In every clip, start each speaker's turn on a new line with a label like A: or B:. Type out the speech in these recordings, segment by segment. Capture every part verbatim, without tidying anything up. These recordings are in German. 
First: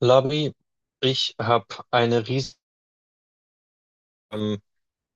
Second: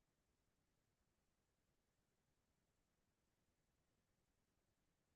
A: Labi, ich habe eine riesige, ähm,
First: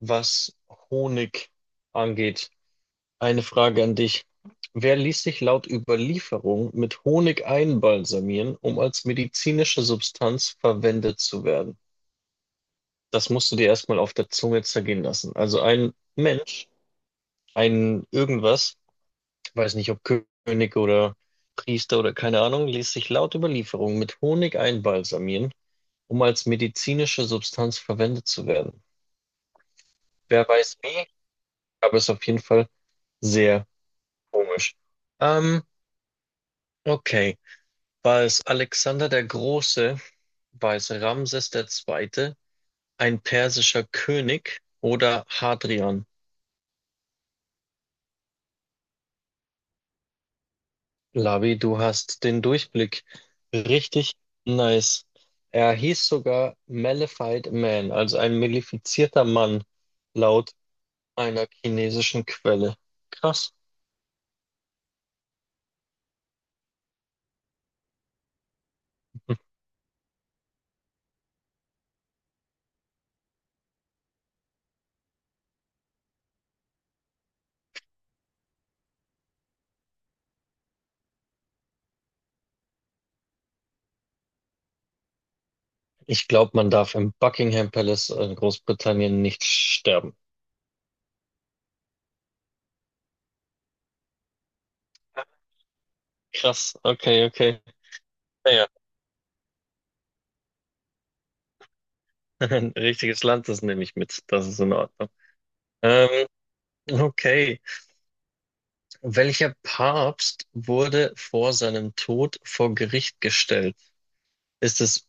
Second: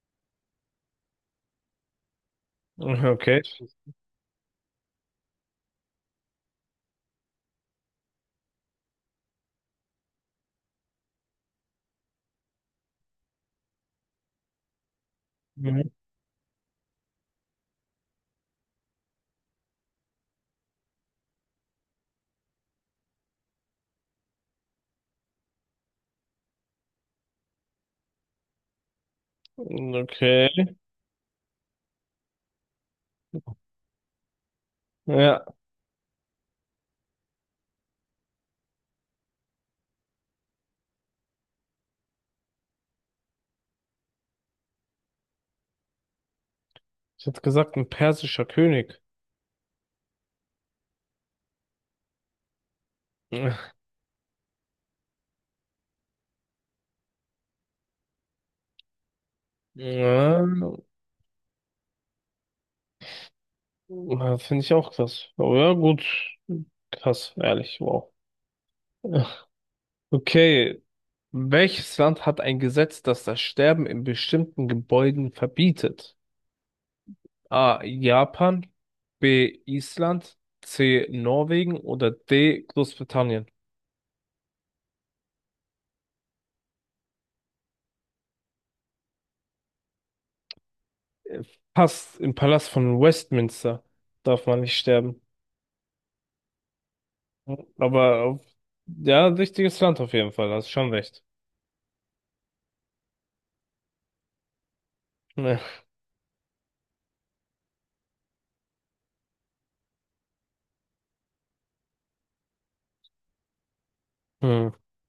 A: was Honig angeht.
B: Okay.
A: Eine Frage an dich. Wer ließ sich laut Überlieferung mit Honig einbalsamieren, um als medizinische Substanz verwendet zu werden? Das musst du dir erstmal auf der Zunge zergehen lassen. Also
B: Mhm.
A: ein Mensch, ein irgendwas, weiß nicht, ob König oder Priester oder keine Ahnung, ließ sich laut Überlieferung mit Honig einbalsamieren, um als medizinische Substanz verwendet zu werden. Wer
B: Okay.
A: weiß wie, aber ist auf jeden Fall sehr komisch.
B: Ja,
A: Ähm, okay. War es Alexander der Große? War es Ramses der Zweite? Ein persischer König oder Hadrian?
B: ich hätte gesagt, ein persischer König.
A: Lavi, du hast den Durchblick.
B: Ja,
A: Richtig nice. Er hieß sogar Malefied Man, also ein malefizierter Mann,
B: ja,
A: laut einer chinesischen Quelle. Krass.
B: finde ich auch krass. Aber ja, gut. Krass, ehrlich, wow. Okay. Welches Land hat ein Gesetz, das das Sterben in bestimmten Gebäuden verbietet? A. Japan, B. Island, C. Norwegen oder D. Großbritannien.
A: Ich glaube, man darf im Buckingham Palace in Großbritannien nicht sterben.
B: Äh, Fast im Palast von Westminster darf man nicht sterben.
A: Krass, okay, okay.
B: Aber auf,
A: Naja,
B: ja, wichtiges Land auf jeden Fall, hast schon recht.
A: ein richtiges Land, das nehme ich mit. Das ist in Ordnung.
B: Ja.
A: Ähm, okay. Welcher Papst wurde vor seinem Tod vor Gericht gestellt?
B: Hm.
A: Ist es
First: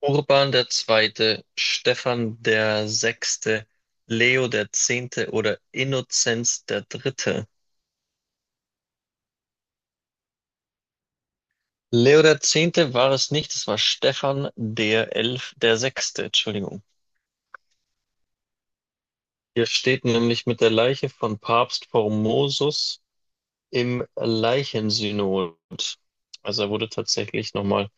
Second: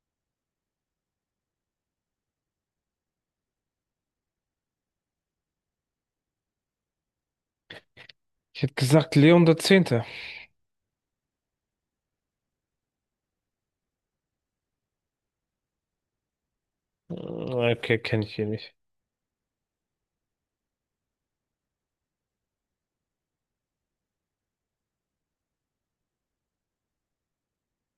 A: Urban der Zweite, Stephan der Sechste, Leo der Zehnte oder Innozenz der Dritte?
B: Ich hätte gesagt Leon der Zehnte.
A: Leo der Zehnte war es nicht, es war Stephan der Elf, der Sechste, Entschuldigung.
B: Okay, kenne ich hier nicht.
A: Hier steht nämlich mit der Leiche von Papst Formosus im Leichensynod. Also er wurde tatsächlich nochmal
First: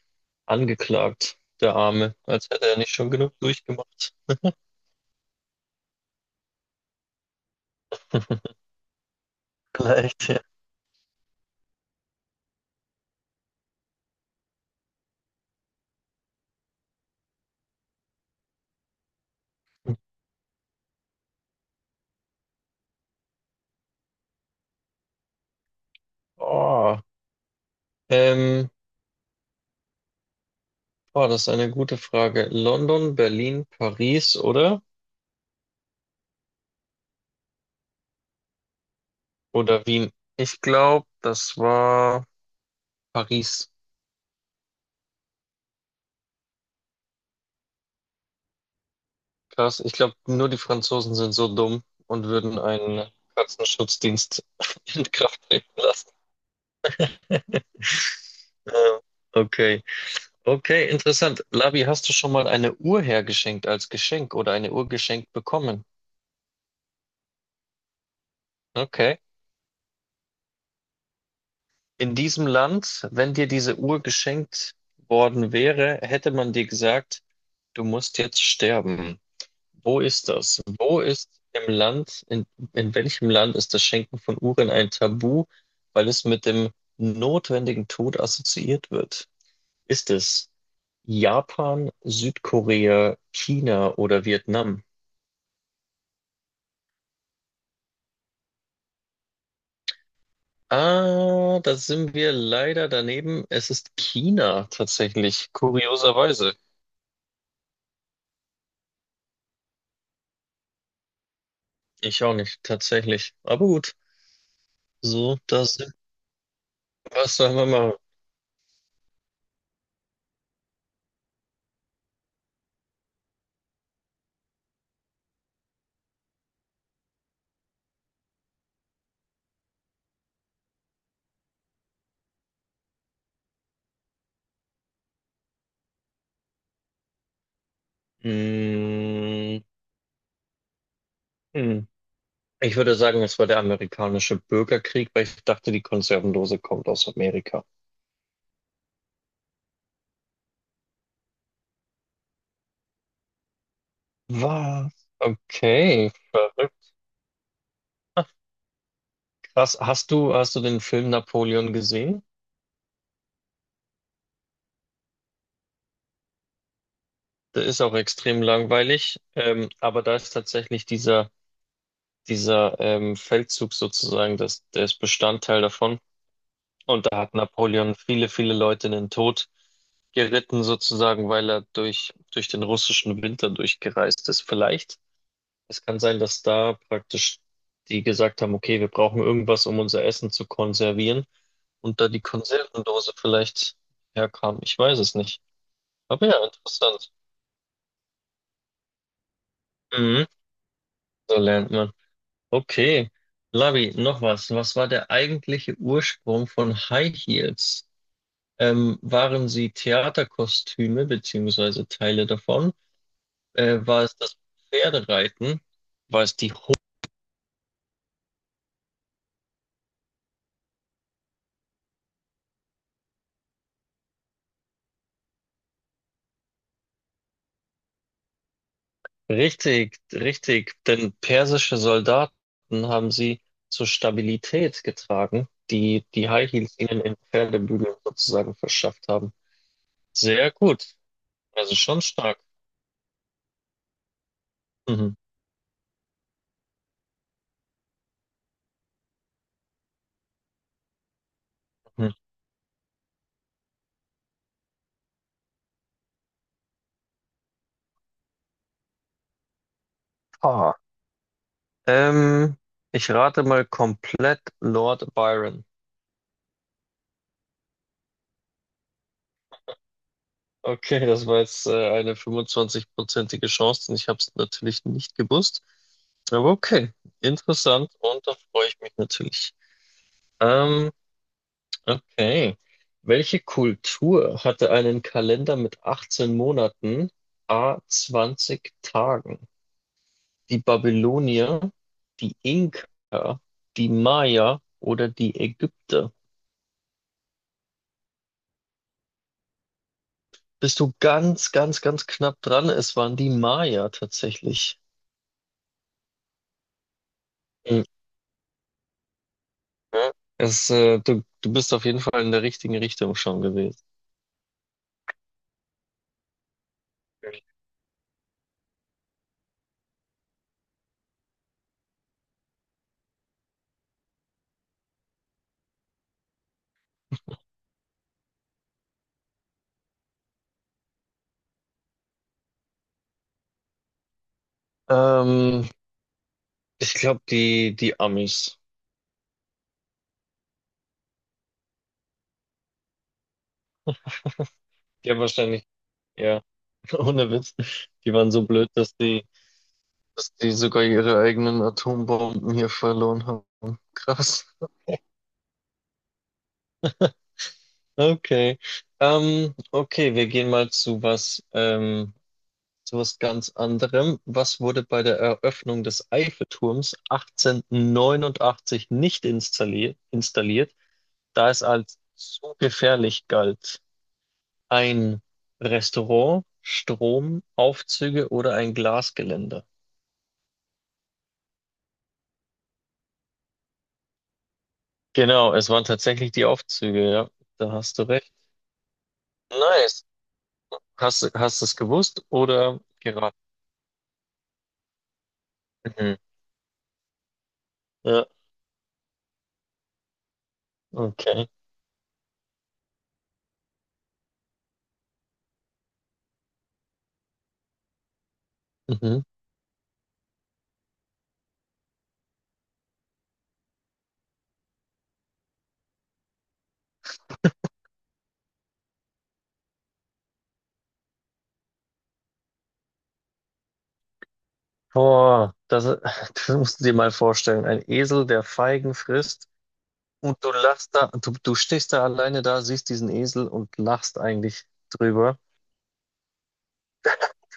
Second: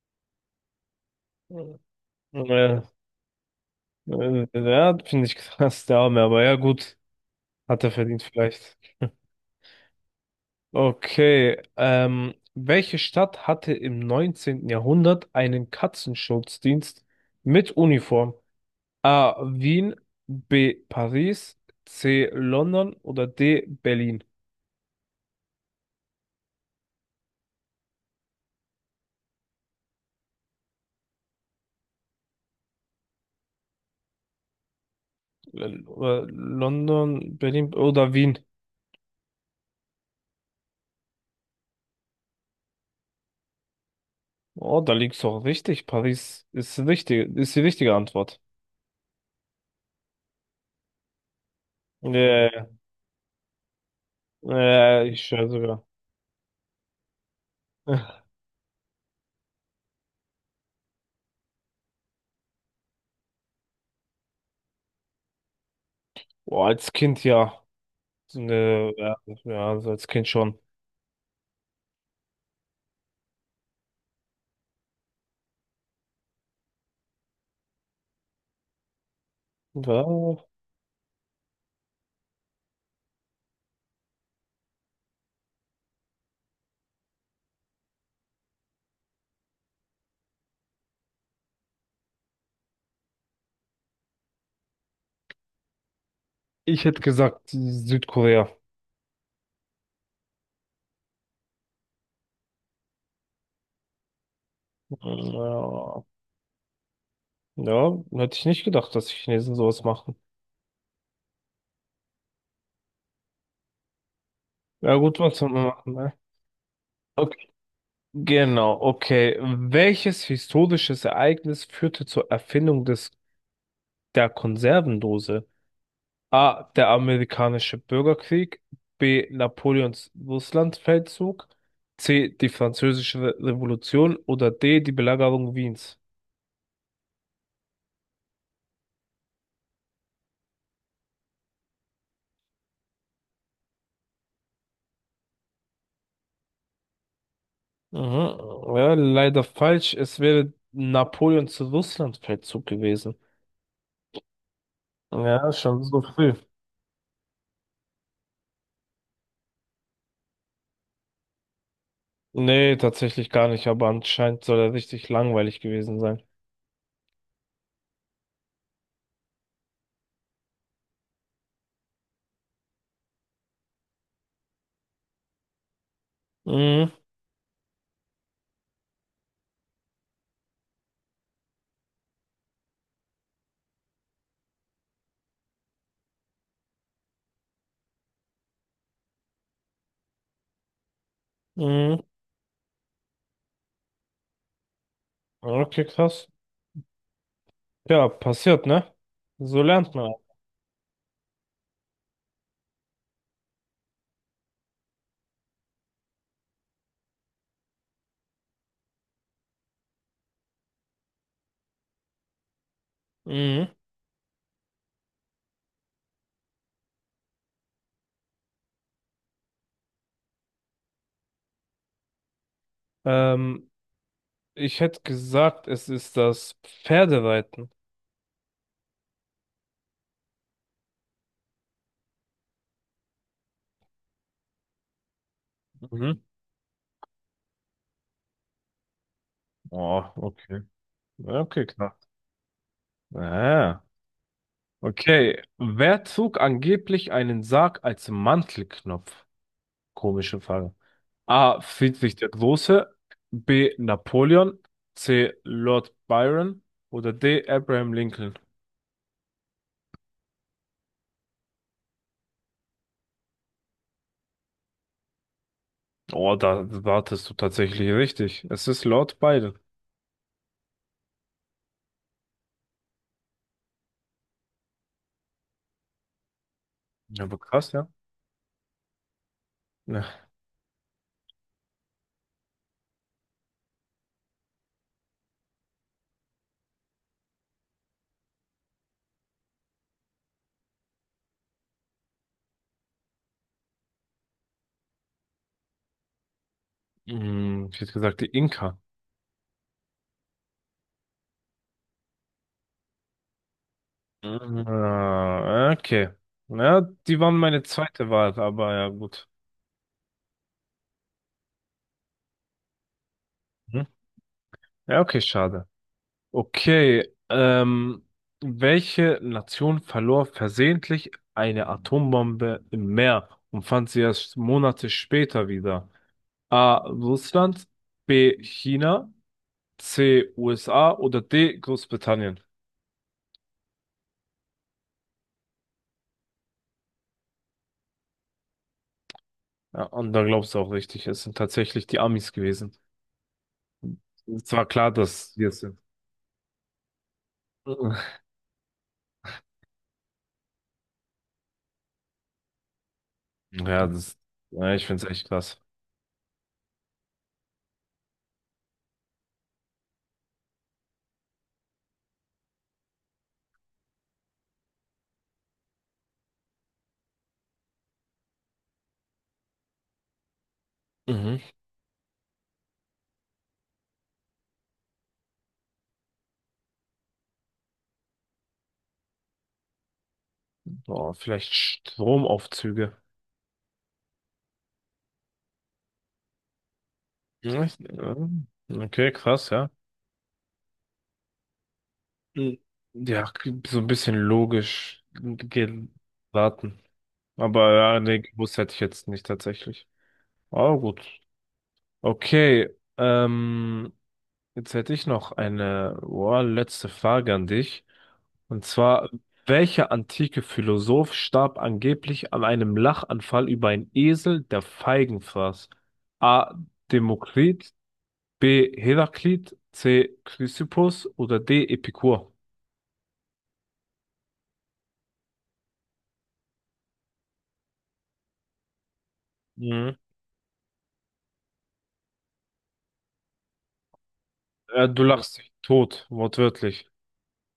A: angeklagt,
B: Ja,
A: der Arme, als hätte er
B: äh,
A: nicht schon genug durchgemacht.
B: ja, finde ich krass, der Arme, aber ja gut, hat er verdient vielleicht.
A: Vielleicht, ja.
B: Okay, ähm, welche Stadt hatte im neunzehnten Jahrhundert einen Katzenschutzdienst mit Uniform? A. Wien, B. Paris, C. London oder D. Berlin?
A: Oh, ähm, oh, das ist eine gute Frage. London, Berlin, Paris, oder?
B: L- äh, London, Berlin oder Wien.
A: Oder Wien? Ich glaube, das war Paris.
B: Oh, da liegst du auch richtig. Paris ist richtig, ist die richtige Antwort.
A: Krass. Ich glaube, nur die Franzosen sind so dumm
B: Ja,
A: und würden
B: ja,
A: einen Katzenschutzdienst
B: ja,
A: in
B: ich
A: Kraft
B: schwöre
A: treten
B: sogar.
A: lassen. Ähm, Okay. Okay, interessant. Labi, hast du schon mal eine Uhr hergeschenkt als Geschenk oder eine Uhr geschenkt bekommen?
B: Oh, als Kind ja. Ne, ja,
A: Okay.
B: ja, also als Kind schon.
A: In diesem Land, wenn dir diese Uhr geschenkt worden wäre, hätte man dir gesagt, du musst jetzt sterben. Wo
B: Ja,
A: ist das? Wo ist im Land, in, in welchem Land ist das Schenken von Uhren ein Tabu, weil es mit dem notwendigen Tod assoziiert wird? Ist es Japan, Südkorea, China oder Vietnam?
B: ich hätte gesagt Südkorea.
A: Ah, da sind wir leider daneben. Es ist China tatsächlich,
B: Ja,
A: kurioserweise.
B: ja, hätte ich nicht gedacht, dass die Chinesen sowas machen.
A: Ich auch nicht, tatsächlich. Aber gut,
B: Ja gut, was
A: so,
B: soll man
A: da
B: machen,
A: sind
B: ne?
A: wir. Was
B: Okay.
A: sollen wir machen?
B: Genau, okay. Welches historisches Ereignis führte zur Erfindung des der Konservendose? A. Der amerikanische Bürgerkrieg. B. Napoleons Russlandfeldzug. C. Die französische Re- Revolution. Oder D. Die Belagerung Wiens.
A: Hm, hm. Ich würde sagen, es war der amerikanische Bürgerkrieg, weil ich dachte, die Konservendose kommt aus Amerika.
B: Mhm. Ja, leider falsch. Es wäre Napoleons Russlandfeldzug gewesen.
A: Was?
B: Ja, schon so
A: Okay,
B: früh.
A: verrückt. Krass. Hast du, hast du den Film Napoleon gesehen?
B: Nee, tatsächlich gar nicht, aber anscheinend soll er richtig langweilig gewesen sein.
A: Der ist auch extrem langweilig, ähm, aber da ist tatsächlich dieser dieser ähm, Feldzug sozusagen, das, der ist Bestandteil davon.
B: Mhm.
A: Und da hat Napoleon viele, viele Leute in den Tod geritten, sozusagen, weil er durch, durch den russischen Winter durchgereist ist. Vielleicht, es kann sein, dass da praktisch die gesagt haben, okay, wir brauchen irgendwas, um unser Essen zu konservieren. Und
B: Mhm.
A: da die Konservendose vielleicht herkam. Ich weiß es nicht.
B: Okay, krass.
A: Aber ja, interessant.
B: Ja, passiert, ne? So lernt man.
A: Mhm. So lernt man. Okay. Lavi, noch was. Was war der eigentliche Ursprung von High Heels? Ähm, waren sie Theaterkostüme beziehungsweise Teile davon?
B: Mhm.
A: Äh, war es das Pferdereiten? War es die Ho
B: Ähm, Ich hätte gesagt, es ist das Pferdereiten.
A: Richtig, richtig. Denn persische Soldaten haben sie zur Stabilität getragen, die
B: Mhm.
A: die High Heels ihnen in Pferdebügeln sozusagen verschafft haben.
B: Oh,
A: Sehr
B: okay.
A: gut.
B: Ja, okay,
A: Also
B: knapp.
A: schon stark.
B: Ah,
A: Mhm.
B: okay. Wer zog angeblich einen Sarg als Mantelknopf? Komische Frage. A.
A: Mhm.
B: Friedrich der Große. B. Napoleon. C. Lord Byron. Oder D. Abraham Lincoln.
A: Ah, Ähm, ich rate mal komplett Lord Byron.
B: Oh, da wartest du tatsächlich richtig. Es ist Lord Byron.
A: Okay, das war jetzt äh, eine fünfundzwanzig-prozentige Chance und ich habe es natürlich nicht gewusst. Aber okay,
B: Ja, aber krass, ja.
A: interessant und da freue ich mich natürlich.
B: Ja.
A: Ähm, okay. Welche Kultur hatte einen Kalender mit achtzehn Monaten, a zwanzig Tagen? Die Babylonier, die Inka, die Maya oder die Ägypter?
B: Hm, ich hätte gesagt, die Inka.
A: Bist du ganz, ganz, ganz knapp dran. Es waren die Maya tatsächlich.
B: Ah, okay. Ja, die waren meine
A: Mhm.
B: zweite Wahl, aber ja, gut.
A: Es, äh, du, du bist auf jeden Fall in der richtigen Richtung schon gewesen.
B: Hm? Ja, okay, schade. Okay, ähm, welche Nation verlor versehentlich eine Atombombe im Meer und fand sie erst Monate später wieder? A. Russland, B. China, C. U S A oder D. Großbritannien?
A: Ähm, ich glaube, die, die Amis.
B: Ja, und da glaubst du auch richtig, es sind tatsächlich die Amis gewesen. Es war klar,
A: Ja,
B: dass wir es
A: wahrscheinlich.
B: sind.
A: Ja, ohne Witz. Die waren so blöd, dass die, dass die sogar ihre eigenen Atombomben hier verloren haben.
B: Ja, das,
A: Krass.
B: ja, ich finde es echt krass.
A: Okay. Ähm, okay, wir gehen mal zu was. Ähm, zu was ganz anderem. Was wurde bei der Eröffnung des Eiffelturms achtzehnhundertneunundachtzig nicht installiert, installiert, da
B: Mhm.
A: es als zu gefährlich galt? Ein Restaurant, Strom, Aufzüge oder ein Glasgeländer?
B: Boah, vielleicht Stromaufzüge.
A: Genau, es waren tatsächlich die Aufzüge, ja.
B: Ja,
A: Da
B: ich-
A: hast du
B: ja.
A: recht.
B: Okay, krass, ja.
A: Nice. Hast, du- hast du es gewusst
B: Mhm.
A: oder
B: Ja,
A: geraten?
B: so ein bisschen logisch
A: Mhm.
B: geraten. Aber ja, nee,
A: Ja,
B: gewusst hätte ich jetzt nicht tatsächlich. Aber gut.
A: okay.
B: Okay, ähm, jetzt hätte ich noch eine, boah, letzte Frage an dich. Und zwar,
A: Mhm.
B: welcher antike Philosoph starb angeblich an einem Lachanfall über einen Esel, der Feigen fraß? A. Demokrit, B. Heraklit, C. Chrysippus oder D. Epikur?
A: Boah, das, das musst du dir mal vorstellen. Ein Esel, der Feigen frisst.
B: Mhm.
A: Und du lachst da, du, du stehst da alleine da, siehst diesen Esel und lachst eigentlich
B: Äh, du lachst
A: drüber.
B: dich tot, wortwörtlich.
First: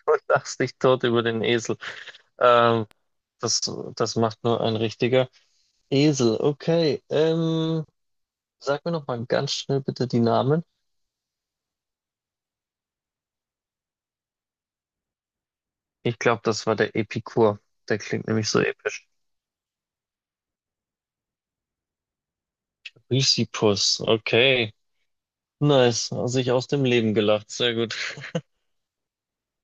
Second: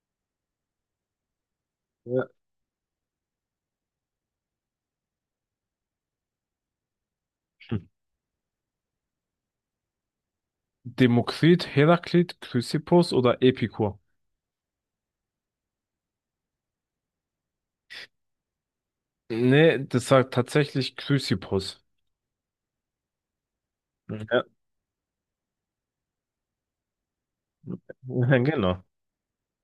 A: Du lachst dich tot über den Esel.
B: Ja.
A: Ähm, das, das macht nur ein richtiger Esel. Okay,
B: Hm.
A: ähm, sag mir noch mal ganz schnell bitte die Namen.
B: Demokrit, Heraklit, Chrysippus oder Epikur?
A: Ich glaube, das war der Epikur. Der klingt nämlich so episch.
B: Nee, das sagt tatsächlich Chrysippus.
A: Lysippus,
B: Mhm. Ja,
A: okay. Nice, sich aus dem Leben gelacht. Sehr gut.
B: genau.